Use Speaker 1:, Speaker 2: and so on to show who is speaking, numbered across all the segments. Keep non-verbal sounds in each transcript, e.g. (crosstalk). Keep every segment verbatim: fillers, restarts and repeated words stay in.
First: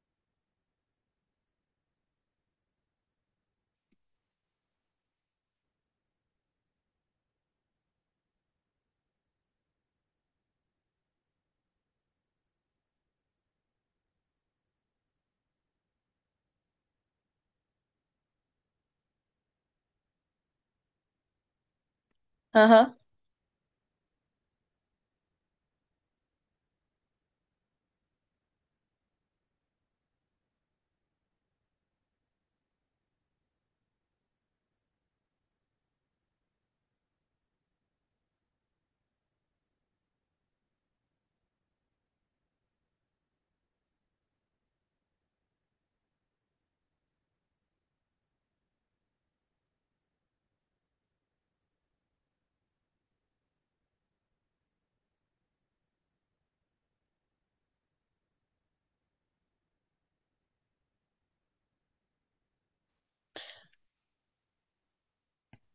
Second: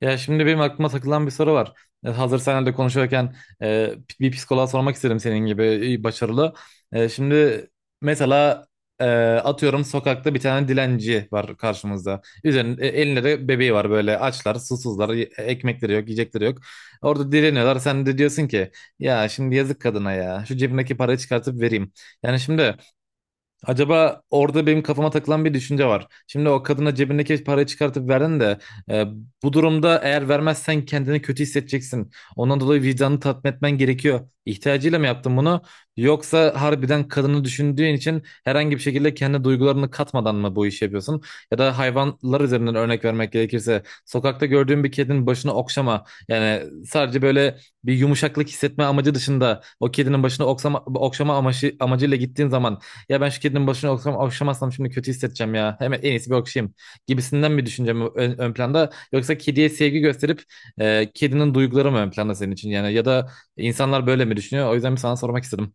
Speaker 1: Ya şimdi benim aklıma takılan bir soru var. E, Hazır senle de konuşuyorken e, bir psikoloğa sormak istedim senin gibi iyi, başarılı. E, şimdi mesela e, atıyorum sokakta bir tane dilenci var karşımızda. Üzerinde e, elinde de bebeği var böyle açlar, susuzlar, y- ekmekleri yok, yiyecekleri yok. Orada dileniyorlar. Sen de diyorsun ki ya şimdi yazık kadına ya. Şu cebimdeki parayı çıkartıp vereyim. Yani şimdi
Speaker 2: Aha.
Speaker 1: acaba orada benim kafama takılan bir düşünce var. Şimdi o kadına cebindeki parayı çıkartıp verdin de e, bu durumda eğer vermezsen kendini kötü hissedeceksin. Ondan dolayı vicdanını tatmin etmen gerekiyor. İhtiyacıyla mı yaptın bunu? Yoksa harbiden kadını düşündüğün için herhangi bir şekilde kendi duygularını katmadan mı bu işi yapıyorsun? Ya da hayvanlar üzerinden örnek vermek gerekirse sokakta gördüğün bir kedinin başını okşama. Yani sadece böyle bir yumuşaklık hissetme amacı dışında o kedinin başını oksama, okşama amacı, amacıyla gittiğin zaman ya ben şu kedinin başına okşam, okşamazsam şimdi kötü hissedeceğim ya. Hemen en iyisi bir okşayayım gibisinden mi düşüneceğim ön, ön planda, yoksa kediye sevgi gösterip e, kedinin duyguları mı ön planda senin için, yani ya da insanlar böyle mi düşünüyor? O yüzden bir sana sormak istedim.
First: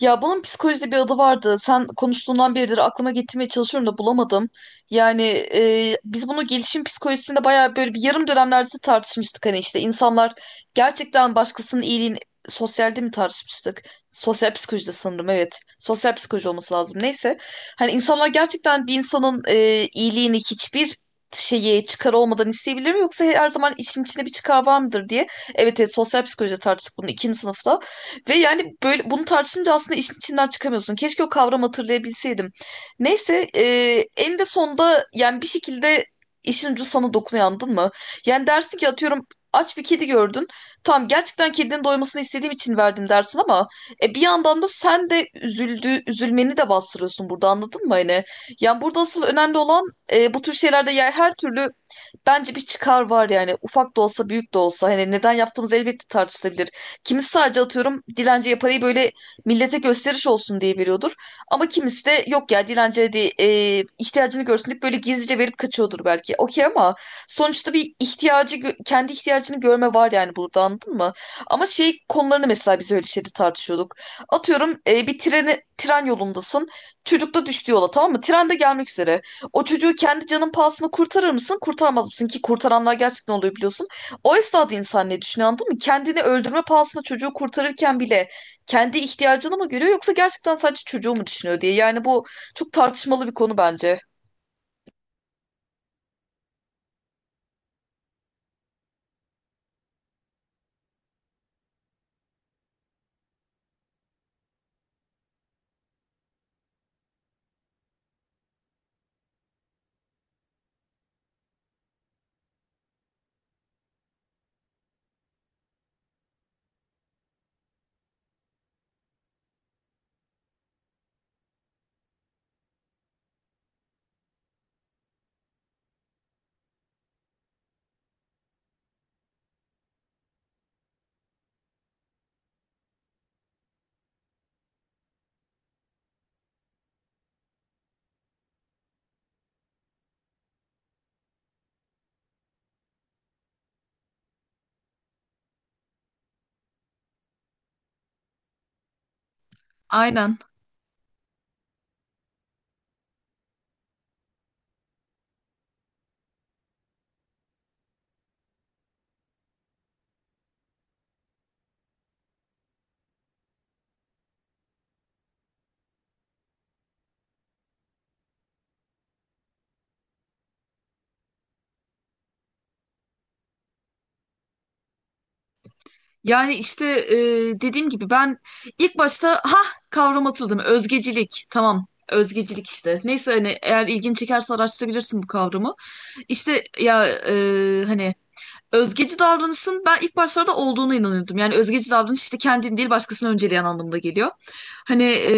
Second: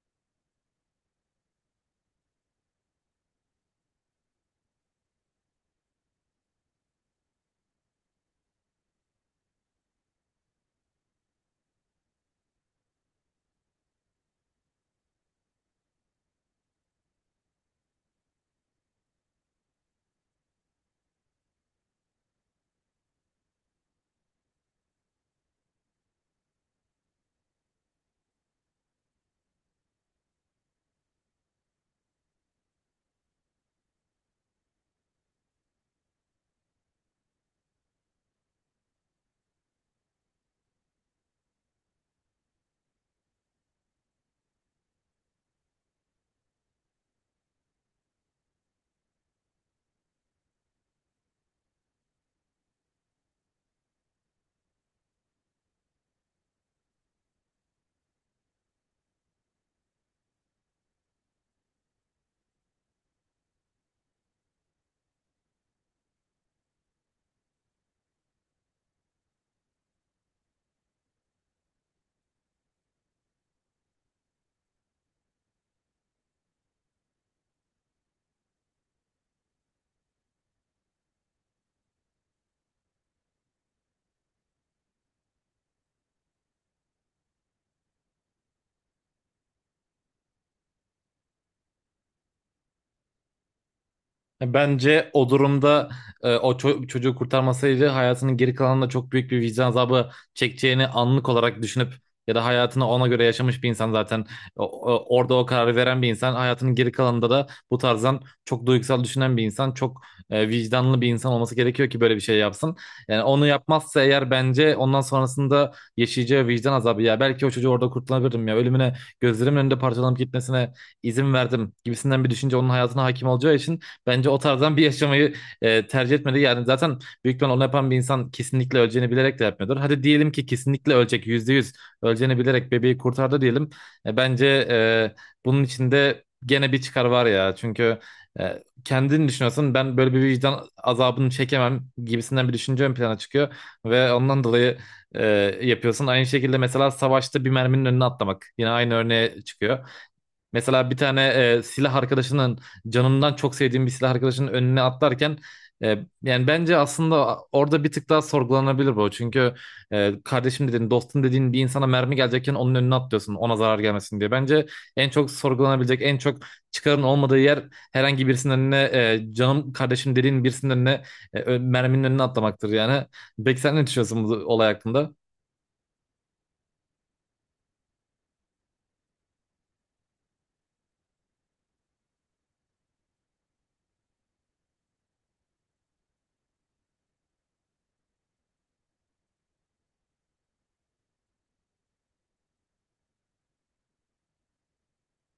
Speaker 2: Ya bunun psikolojide bir adı vardı. Sen konuştuğundan beridir aklıma getirmeye çalışıyorum da bulamadım. Yani e, biz bunu gelişim psikolojisinde bayağı böyle bir yarım dönemlerde tartışmıştık. Hani işte insanlar gerçekten başkasının iyiliğini sosyalde mi tartışmıştık? Sosyal psikolojide sanırım evet. Sosyal psikoloji olması lazım. Neyse. Hani insanlar gerçekten bir insanın e, iyiliğini hiçbir şeye çıkar olmadan isteyebilir mi? Yoksa her zaman işin içinde bir çıkar var mıdır diye. Evet evet, sosyal psikolojide tartıştık bunu ikinci sınıfta. Ve yani böyle bunu tartışınca aslında işin içinden çıkamıyorsun. Keşke o kavramı hatırlayabilseydim. Neyse, e, en de sonunda yani bir şekilde işin ucu sana dokunuyor, anladın mı? Yani dersin ki atıyorum aç bir kedi gördün. Tamam, gerçekten kedinin doymasını istediğim için verdim dersin ama e, bir yandan da sen de üzüldü, üzülmeni de bastırıyorsun burada, anladın mı? Hani, yani burada asıl önemli olan e, bu tür şeylerde yani her türlü bence bir çıkar var yani, ufak da olsa büyük de olsa hani neden yaptığımız elbette tartışılabilir. Kimisi sadece atıyorum dilenciye parayı böyle millete gösteriş olsun diye veriyordur. Ama kimisi de yok ya, dilenciye de e, ihtiyacını görsün deyip böyle gizlice verip kaçıyordur belki. Okey, ama sonuçta bir ihtiyacı gö- kendi ihtiyacını görme var yani burada, anladın mı? Ama şey konularını mesela biz öyle şeyde tartışıyorduk. Atıyorum e, bir treni, tren yolundasın. Çocuk da düştü yola, tamam mı? Tren de gelmek üzere. O çocuğu kendi canın pahasına kurtarır mısın? Kurtarmaz mısın? Ki kurtaranlar gerçekten oluyor, biliyorsun. O esnada insan ne düşünüyor, anladın mı? Kendini öldürme pahasına çocuğu kurtarırken bile kendi ihtiyacını mı görüyor yoksa gerçekten sadece çocuğu mu düşünüyor diye. Yani bu çok tartışmalı bir konu bence.
Speaker 1: Bence o durumda e, o ço- çocuğu kurtarmasaydı hayatının geri kalanında çok büyük bir vicdan azabı çekeceğini anlık olarak düşünüp ya da hayatını ona göre yaşamış bir insan zaten O- o- orada o kararı veren bir insan hayatının geri kalanında da bu tarzdan çok duygusal düşünen bir insan, çok e, vicdanlı bir insan olması gerekiyor ki böyle bir şey yapsın. Yani onu yapmazsa eğer bence ondan sonrasında yaşayacağı vicdan azabı, ya belki o çocuğu orada kurtulabilirdim ya ölümüne gözlerimin önünde parçalanıp gitmesine izin verdim gibisinden bir düşünce onun hayatına hakim olacağı için bence o tarzdan bir yaşamayı e, tercih etmeli. Yani zaten büyük ihtimal onu yapan bir insan kesinlikle öleceğini bilerek de yapmıyordur. Hadi diyelim ki kesinlikle ölecek, yüzde yüz öleceğini bilerek bebeği kurtardı diyelim. E, bence e, bunun içinde gene bir çıkar var ya. Çünkü e, kendini düşünüyorsun, ben böyle bir vicdan azabını çekemem gibisinden bir düşünce ön plana çıkıyor. Ve ondan dolayı e, yapıyorsun. Aynı şekilde mesela savaşta bir merminin önüne atlamak. Yine aynı örneğe çıkıyor.
Speaker 2: Aynen.
Speaker 1: Mesela bir tane e, silah arkadaşının canımdan çok sevdiğim bir silah arkadaşının önüne atlarken e, yani bence aslında orada bir tık daha sorgulanabilir bu. Çünkü e, kardeşim dediğin, dostum dediğin bir insana mermi gelecekken onun önüne atlıyorsun, ona zarar gelmesin diye. Bence en çok sorgulanabilecek, en çok çıkarın olmadığı yer herhangi birisinin önüne, e, canım kardeşim dediğin birisinin önüne, e, ö- merminin önüne atlamaktır yani. Peki sen ne düşünüyorsun bu olay hakkında?
Speaker 2: Yani işte e, dediğim gibi ben ilk başta ha, kavram hatırladım. Özgecilik. Tamam. Özgecilik işte. Neyse, hani eğer ilgin çekerse araştırabilirsin bu kavramı. İşte ya e, hani özgeci davranışın ben ilk başlarda olduğuna inanıyordum. Yani özgeci davranış işte kendini değil başkasını önceleyen anlamda geliyor. Hani e,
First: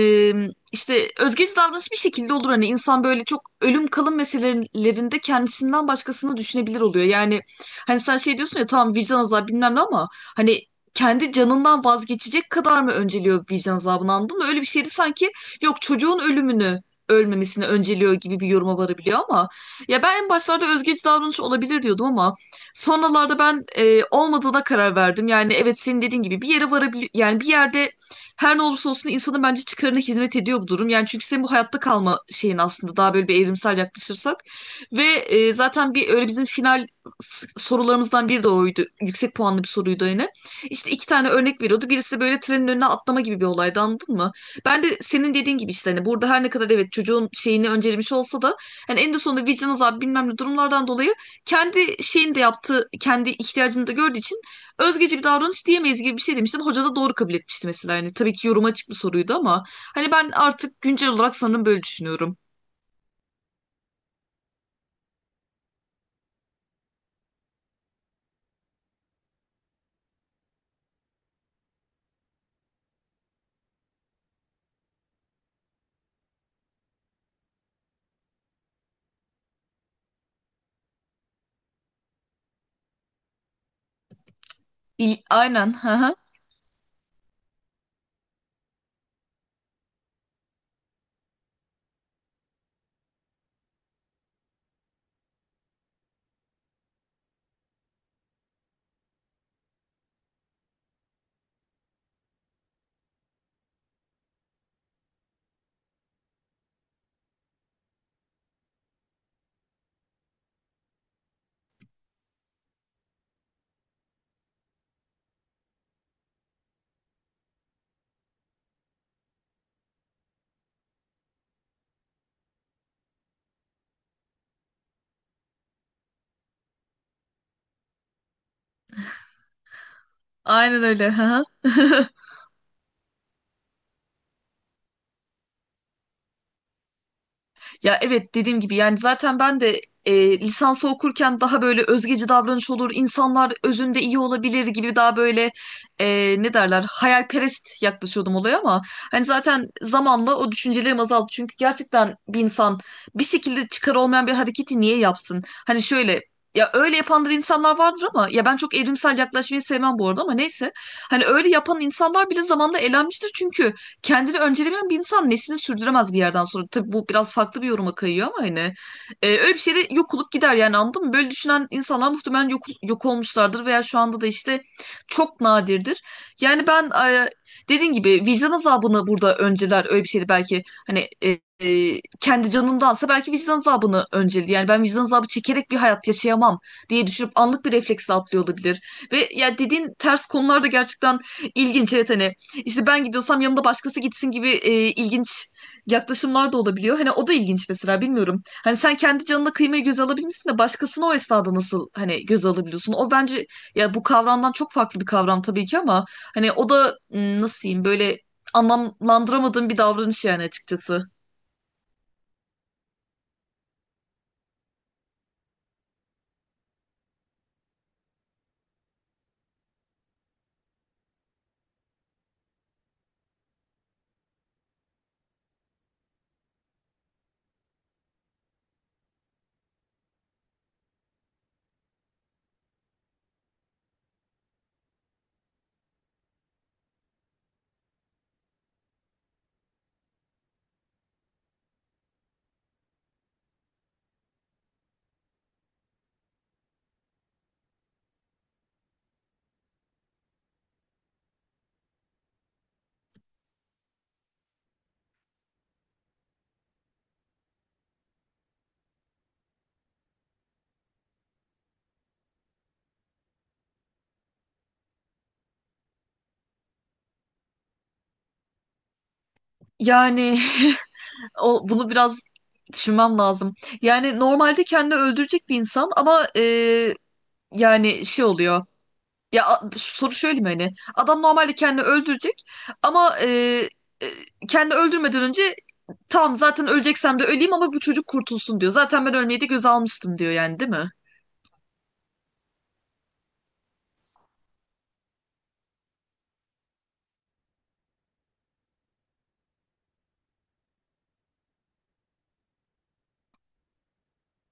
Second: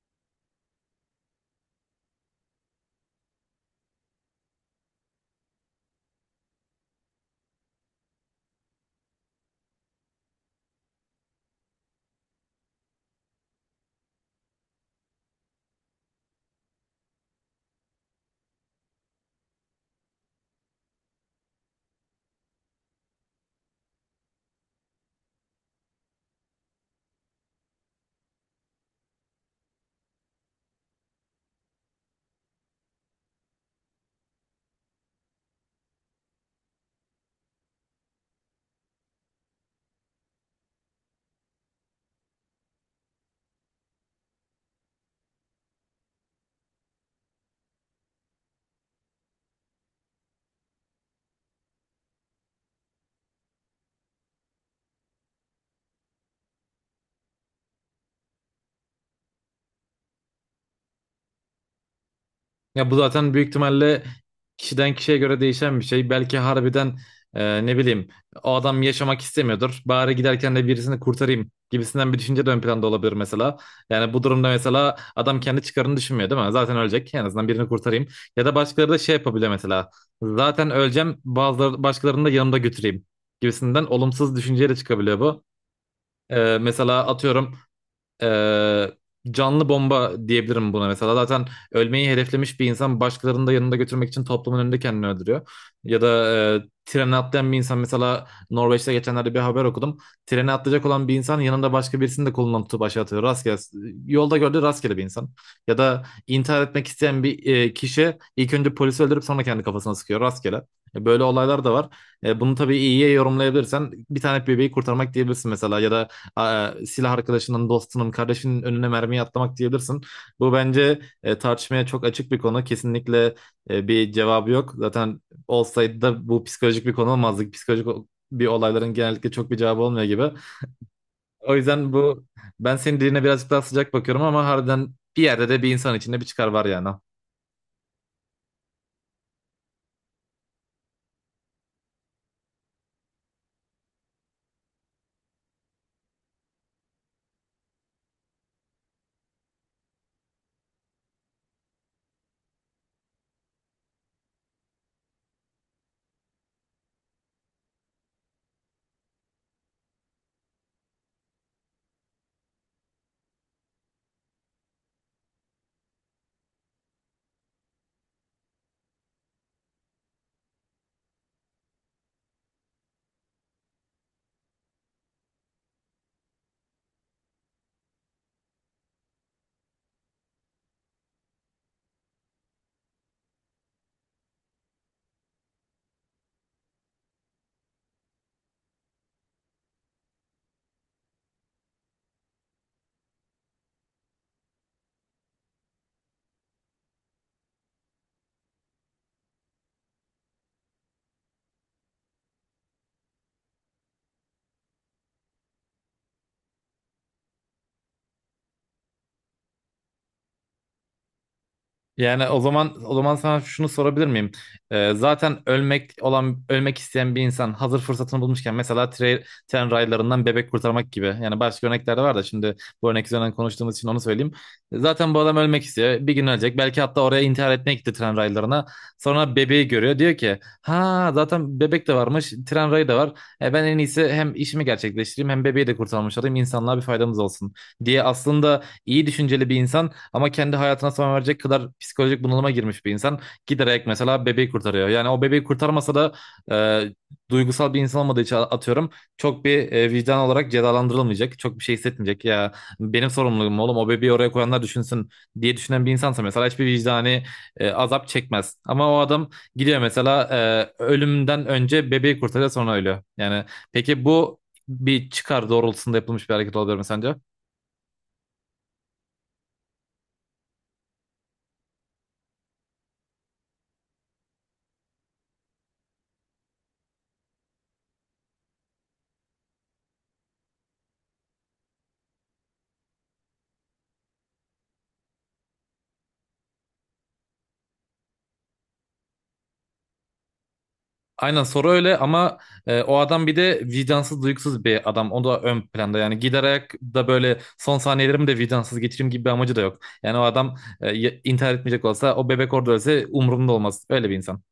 Speaker 2: işte özgeci davranış bir şekilde olur. Hani insan böyle çok ölüm kalım meselelerinde kendisinden başkasını düşünebilir oluyor. Yani hani sen şey diyorsun ya, tamam vicdan azabı bilmem ne ama hani kendi canından vazgeçecek kadar mı önceliyor vicdan azabını, anladın mı? Öyle bir şeydi sanki, yok çocuğun ölümünü ölmemesini önceliyor gibi bir yoruma varabiliyor ama ya ben en başlarda özgeci davranış olabilir diyordum ama sonralarda ben e, olmadığına karar verdim. Yani evet, senin dediğin gibi bir yere varabilir yani, bir yerde her ne olursa olsun insanın bence çıkarına hizmet ediyor bu durum. Yani çünkü senin bu hayatta kalma şeyin aslında daha böyle bir evrimsel yaklaşırsak ve e, zaten bir öyle bizim final s- sorularımızdan biri de oydu. Yüksek puanlı bir soruydu yine. İşte iki tane örnek veriyordu. Birisi de böyle trenin önüne atlama gibi bir olaydı, anladın mı? Ben de senin dediğin gibi işte hani burada her ne kadar evet çocuğun şeyini öncelemiş olsa da hani en de sonunda vicdan azabı bilmem ne durumlardan dolayı kendi şeyini de yaptığı, kendi ihtiyacını da gördüğü için özgeci bir davranış diyemeyiz gibi bir şey demiştin. Hoca da doğru kabul etmişti mesela. Yani tabii ki yoruma açık bir soruydu ama hani ben artık güncel olarak sanırım böyle düşünüyorum.
Speaker 1: Ya bu zaten büyük ihtimalle kişiden kişiye göre değişen bir şey. Belki harbiden e, ne bileyim o adam yaşamak istemiyordur. Bari giderken de birisini kurtarayım gibisinden bir düşünce de ön planda olabilir mesela. Yani bu durumda mesela adam kendi çıkarını düşünmüyor değil mi? Zaten ölecek. En azından birini kurtarayım. Ya da başkaları da şey yapabilir mesela. Zaten öleceğim, bazıları başkalarını da yanımda götüreyim gibisinden olumsuz düşünceyle çıkabiliyor
Speaker 2: İyi,
Speaker 1: bu.
Speaker 2: aynen. Hı hı.
Speaker 1: E, mesela atıyorum, ee, canlı bomba diyebilirim buna mesela. Zaten ölmeyi hedeflemiş bir insan başkalarını da yanında götürmek için toplumun önünde kendini öldürüyor. Ya da e, trene atlayan bir insan, mesela Norveç'te geçenlerde bir haber okudum. Trene atlayacak olan bir insan yanında başka birisini de kolundan tutup aşağı atıyor. Rastgele, yolda gördüğü rastgele bir insan. Ya da intihar etmek isteyen bir e, kişi ilk önce polisi öldürüp sonra kendi kafasına sıkıyor rastgele. E, Böyle olaylar da var. E, bunu tabii iyiye yorumlayabilirsen bir tane bebeği kurtarmak diyebilirsin mesela, ya da a- e, silah arkadaşının, dostunun, kardeşinin önüne mermiyi atlamak diyebilirsin. Bu bence e, tartışmaya çok açık bir konu. Kesinlikle e, bir cevabı yok. Zaten olsaydı da bu psikolojik bir konu olmazdı. Psikolojik o- bir olayların genellikle çok bir cevabı olmuyor gibi.
Speaker 2: Aynen öyle. Hı
Speaker 1: O yüzden
Speaker 2: hı. (laughs)
Speaker 1: bu, ben senin diline birazcık daha sıcak bakıyorum ama harbiden bir yerde de bir insan içinde bir çıkar var yani.
Speaker 2: Ya evet, dediğim gibi yani zaten ben de e, lisansı okurken daha böyle özgeci davranış olur, insanlar özünde iyi olabilir gibi daha böyle e, ne derler hayalperest yaklaşıyordum olaya ama hani zaten zamanla o düşüncelerim azaldı. Çünkü gerçekten bir insan bir şekilde çıkar olmayan bir hareketi niye yapsın? Hani şöyle, ya öyle yapanlar insanlar vardır ama ya ben çok evrimsel yaklaşmayı sevmem bu arada, ama neyse. Hani öyle yapan insanlar bile zamanla elenmiştir çünkü kendini öncelemeyen bir insan neslini sürdüremez bir yerden sonra. Tabii bu biraz farklı bir yoruma kayıyor ama hani e, öyle bir şeyde yok olup gider yani, anladın mı? Böyle düşünen insanlar muhtemelen yok, yok olmuşlardır veya şu anda da işte çok nadirdir. Yani ben e, dediğin gibi vicdan azabını burada önceler, öyle bir şeydi belki hani e, e, kendi canındansa belki vicdan azabını önceledi. Yani ben vicdan azabı çekerek bir hayat yaşayamam diye düşünüp anlık bir refleksle atlıyor olabilir. Ve ya dediğin ters konularda gerçekten ilginç. Evet hani işte ben gidiyorsam yanımda başkası gitsin gibi e, ilginç yaklaşımlar da olabiliyor. Hani o da ilginç mesela, bilmiyorum. Hani sen kendi canına kıymayı göze alabilmişsin de başkasını o esnada nasıl hani göze alabiliyorsun? O bence, ya bu kavramdan çok farklı bir kavram tabii ki ama hani o da m, nasıl diyeyim böyle, anlamlandıramadığım bir davranış yani açıkçası.
Speaker 1: Yani o zaman, o zaman sana şunu sorabilir miyim? Ee, zaten ölmek olan ölmek isteyen bir insan hazır fırsatını bulmuşken, mesela tre- tren raylarından bebek kurtarmak gibi. Yani başka örnekler de var da, şimdi bu örnek üzerinden konuştuğumuz için onu söyleyeyim. Zaten bu adam ölmek istiyor. Bir gün ölecek. Belki hatta oraya intihar etmeye gitti tren raylarına. Sonra bebeği görüyor. Diyor ki ha zaten bebek de varmış. Tren rayı da var. E, ben en iyisi hem işimi gerçekleştireyim hem bebeği de kurtarmış olayım. İnsanlığa bir faydamız olsun diye, aslında iyi düşünceli bir insan ama kendi hayatına son verecek kadar psikolojik bunalıma girmiş bir insan. Giderek mesela bebeği kurtarıyor. Yani o bebeği kurtarmasa da e, duygusal bir insan olmadığı için atıyorum çok bir e, vicdan olarak cezalandırılmayacak. Çok bir şey hissetmeyecek. Ya benim sorumluluğum, oğlum o bebeği oraya koyanlar düşünsün diye düşünen bir insansa mesela hiçbir vicdani e, azap çekmez. Ama o adam gidiyor mesela, e, ölümden önce bebeği kurtarıyor sonra ölüyor. Yani peki bu bir çıkar doğrultusunda yapılmış bir hareket olabilir mi sence?
Speaker 2: Yani (laughs) o, bunu biraz düşünmem lazım. Yani normalde kendini öldürecek bir insan ama e, yani şey oluyor. Ya a- soru şöyle mi, hani adam normalde kendini öldürecek ama e, e, kendini öldürmeden önce tamam zaten öleceksem de öleyim ama bu çocuk kurtulsun diyor. Zaten ben ölmeyi de göze almıştım diyor yani, değil mi?
Speaker 1: Aynen soru öyle, ama e, o adam bir de vicdansız, duygusuz bir adam. O da ön planda, yani giderek ayak da böyle son saniyelerimi de vicdansız geçireyim gibi bir amacı da yok. Yani o adam, e, y- intihar etmeyecek olsa o bebek orada ölse umurumda olmaz. Öyle bir insan.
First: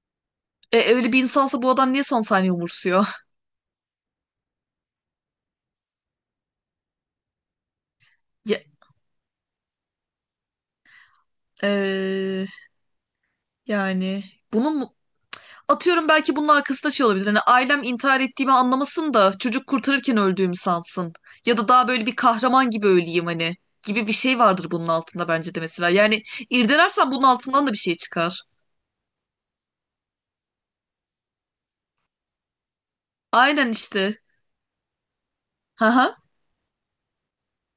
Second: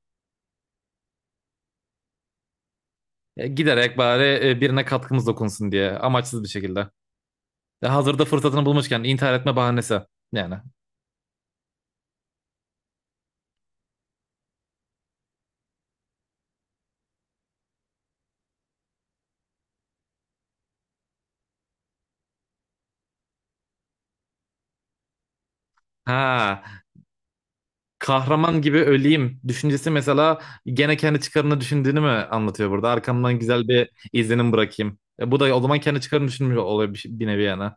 Speaker 2: E, öyle bir insansa bu adam niye son saniye umursuyor? (laughs)
Speaker 1: E, gider, bari e, birine katkımız dokunsun diye, amaçsız bir şekilde. E, hazırda
Speaker 2: Ya,
Speaker 1: fırsatını bulmuşken intihar etme bahanesi yani.
Speaker 2: e, yani bunun mu- atıyorum belki bunun arkasında şey olabilir. Hani ailem intihar ettiğimi anlamasın da çocuk kurtarırken öldüğümü sansın. Ya da daha böyle bir kahraman gibi öleyim hani, gibi bir şey vardır bunun altında bence de mesela. Yani
Speaker 1: Ha,
Speaker 2: irdelersen bunun altından da bir şey çıkar.
Speaker 1: kahraman gibi öleyim düşüncesi mesela gene kendi çıkarını düşündüğünü mü anlatıyor burada? Arkamdan güzel
Speaker 2: Aynen
Speaker 1: bir
Speaker 2: işte.
Speaker 1: izlenim bırakayım. E, bu da o zaman
Speaker 2: Hı
Speaker 1: kendi
Speaker 2: hı.
Speaker 1: çıkarını düşünmüş oluyor bir, bir nevi yani.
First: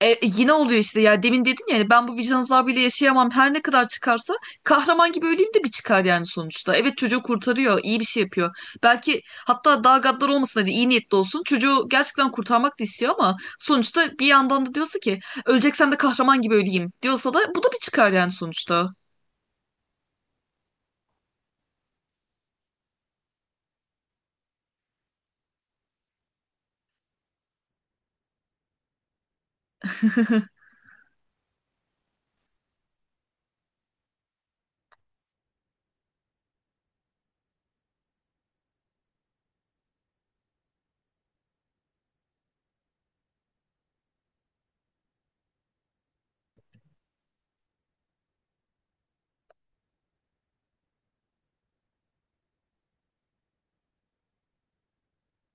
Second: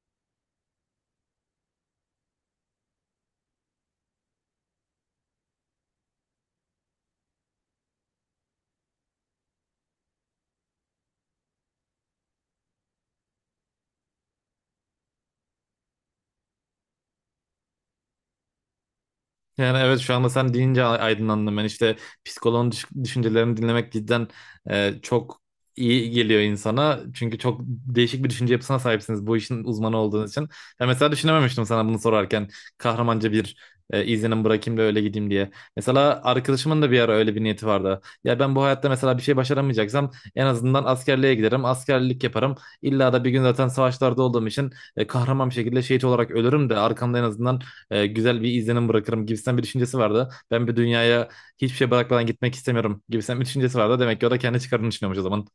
Speaker 2: E, e, yine oluyor işte, ya demin dedin ya hani ben bu vicdan azabıyla yaşayamam her ne kadar çıkarsa kahraman gibi öleyim de bir çıkar yani sonuçta. Evet, çocuğu kurtarıyor, iyi bir şey yapıyor. Belki hatta daha gaddar olmasın, hadi iyi niyetli olsun, çocuğu gerçekten kurtarmak da istiyor ama sonuçta bir yandan da diyorsa ki öleceksem de kahraman gibi öleyim diyorsa da bu da bir çıkar yani sonuçta.
Speaker 1: Yani evet, şu anda sen deyince a- aydınlandım ben, işte psikoloğun düş- düşüncelerini dinlemek cidden e, çok iyi geliyor insana. Çünkü çok değişik bir düşünce yapısına sahipsiniz, bu işin uzmanı olduğunuz için. Ben mesela düşünememiştim sana bunu sorarken kahramanca bir e, izlenim bırakayım da öyle gideyim diye. Mesela arkadaşımın da bir ara öyle bir niyeti vardı. Ya ben bu hayatta mesela bir şey başaramayacaksam en azından askerliğe giderim, askerlik yaparım. İlla da bir gün zaten savaşlarda olduğum için e, kahraman bir şekilde şehit olarak ölürüm de arkamda en azından e, güzel bir izlenim bırakırım gibisinden bir düşüncesi vardı. Ben bir dünyaya hiçbir şey bırakmadan gitmek istemiyorum gibisinden bir düşüncesi vardı. Demek ki o da kendi çıkarını düşünüyormuş o zaman.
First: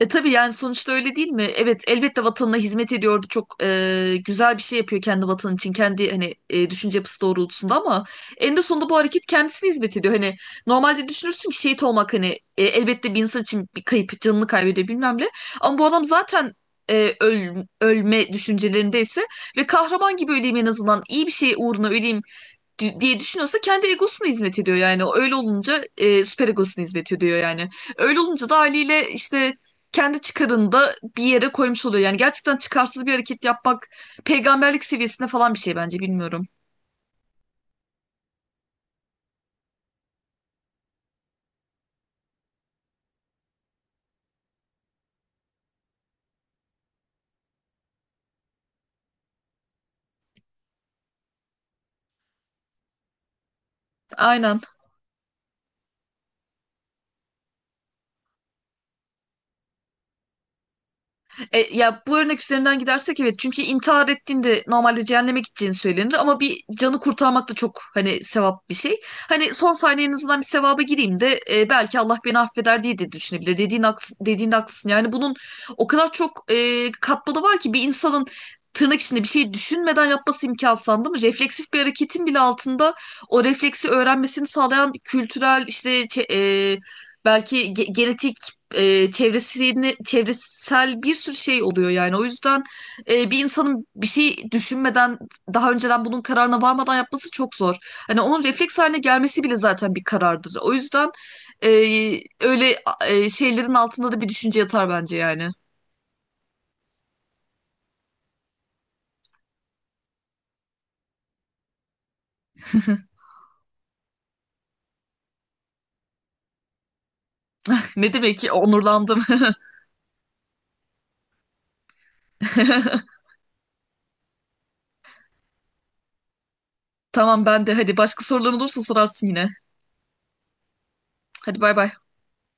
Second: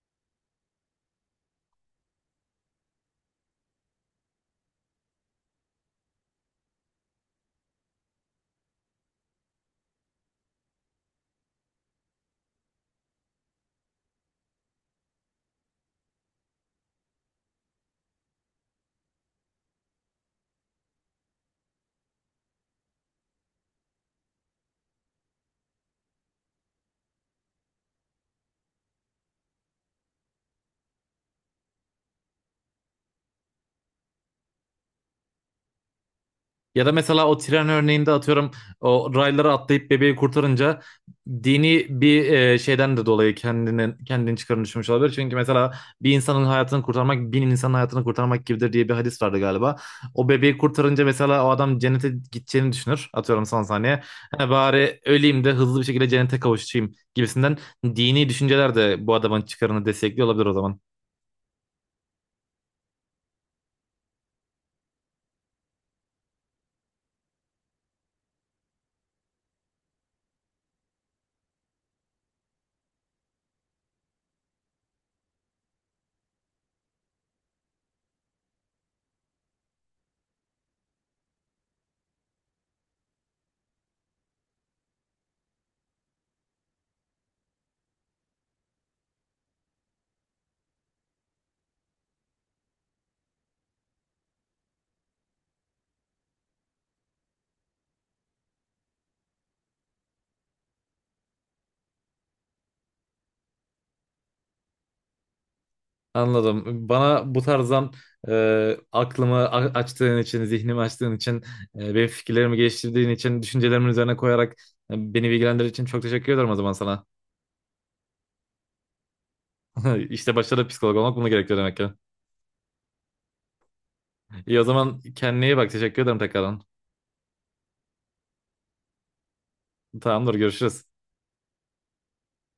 Speaker 2: E tabii yani sonuçta öyle değil mi? Evet elbette vatanına hizmet ediyordu. Çok e, güzel bir şey yapıyor kendi vatanı için. Kendi hani e, düşünce yapısı doğrultusunda ama eninde sonunda bu hareket kendisine hizmet ediyor. Hani normalde düşünürsün ki şehit olmak hani e, elbette bir insan için bir kayıp, canını kaybediyor bilmem ne. Ama bu adam zaten e, öl- ölme düşüncelerindeyse ve kahraman gibi öleyim en azından iyi bir şey uğruna öleyim di- diye düşünüyorsa kendi egosuna hizmet ediyor yani. O Öyle olunca e, süper egosuna hizmet ediyor yani. Öyle olunca da haliyle işte kendi çıkarını da bir yere koymuş oluyor. Yani gerçekten çıkarsız bir hareket yapmak peygamberlik seviyesinde falan bir şey bence, bilmiyorum.
Speaker 1: Ya da mesela o tren örneğinde atıyorum o raylara atlayıp bebeği kurtarınca dini bir e, şeyden de dolayı kendini kendini çıkarını düşmüş olabilir. Çünkü mesela bir insanın hayatını kurtarmak bin insanın hayatını kurtarmak gibidir diye bir hadis vardı galiba. O bebeği kurtarınca mesela o adam cennete gideceğini düşünür. Atıyorum son saniye. "Ha,
Speaker 2: Aynen.
Speaker 1: bari öleyim de hızlı bir şekilde cennete kavuşayım" gibisinden dini düşünceler de bu adamın çıkarını destekliyor olabilir o zaman.
Speaker 2: E, ya bu örnek üzerinden gidersek evet, çünkü intihar ettiğinde normalde cehenneme gideceğini söylenir ama bir canı kurtarmak da çok hani sevap bir şey. Hani son saniye en azından bir sevaba gireyim de e, belki Allah beni affeder diye de düşünebilir. Dediğin haksın, dediğin haklısın. Yani bunun o kadar çok e, katmanı var ki bir insanın tırnak içinde bir şey düşünmeden yapması imkansız değil mi? Refleksif bir hareketin bile altında o refleksi öğrenmesini sağlayan kültürel işte çe- e, belki ge- genetik e, çevresini çevresel bir sürü şey oluyor yani. O yüzden e, bir insanın bir şey düşünmeden daha önceden bunun kararına varmadan yapması çok zor. Hani onun refleks haline gelmesi bile zaten bir karardır. O yüzden e, öyle e, şeylerin altında da bir düşünce yatar bence yani.
Speaker 1: Anladım. Bana bu tarzdan e, aklımı a- açtığın için, zihnimi açtığın için, e, benim fikirlerimi geliştirdiğin için, düşüncelerimin üzerine koyarak e, beni bilgilendirdiğin için çok teşekkür ederim o zaman sana.
Speaker 2: (laughs) Ne demek ki, onurlandım.
Speaker 1: (laughs) İşte başta da psikolog olmak bunu gerekiyor demek ki.
Speaker 2: (laughs)
Speaker 1: İyi, o zaman kendine iyi bak. Teşekkür ederim tekrardan.
Speaker 2: Tamam, ben de hadi başka soruların olursa sorarsın yine.
Speaker 1: Tamamdır, görüşürüz.
Speaker 2: Hadi bay bay.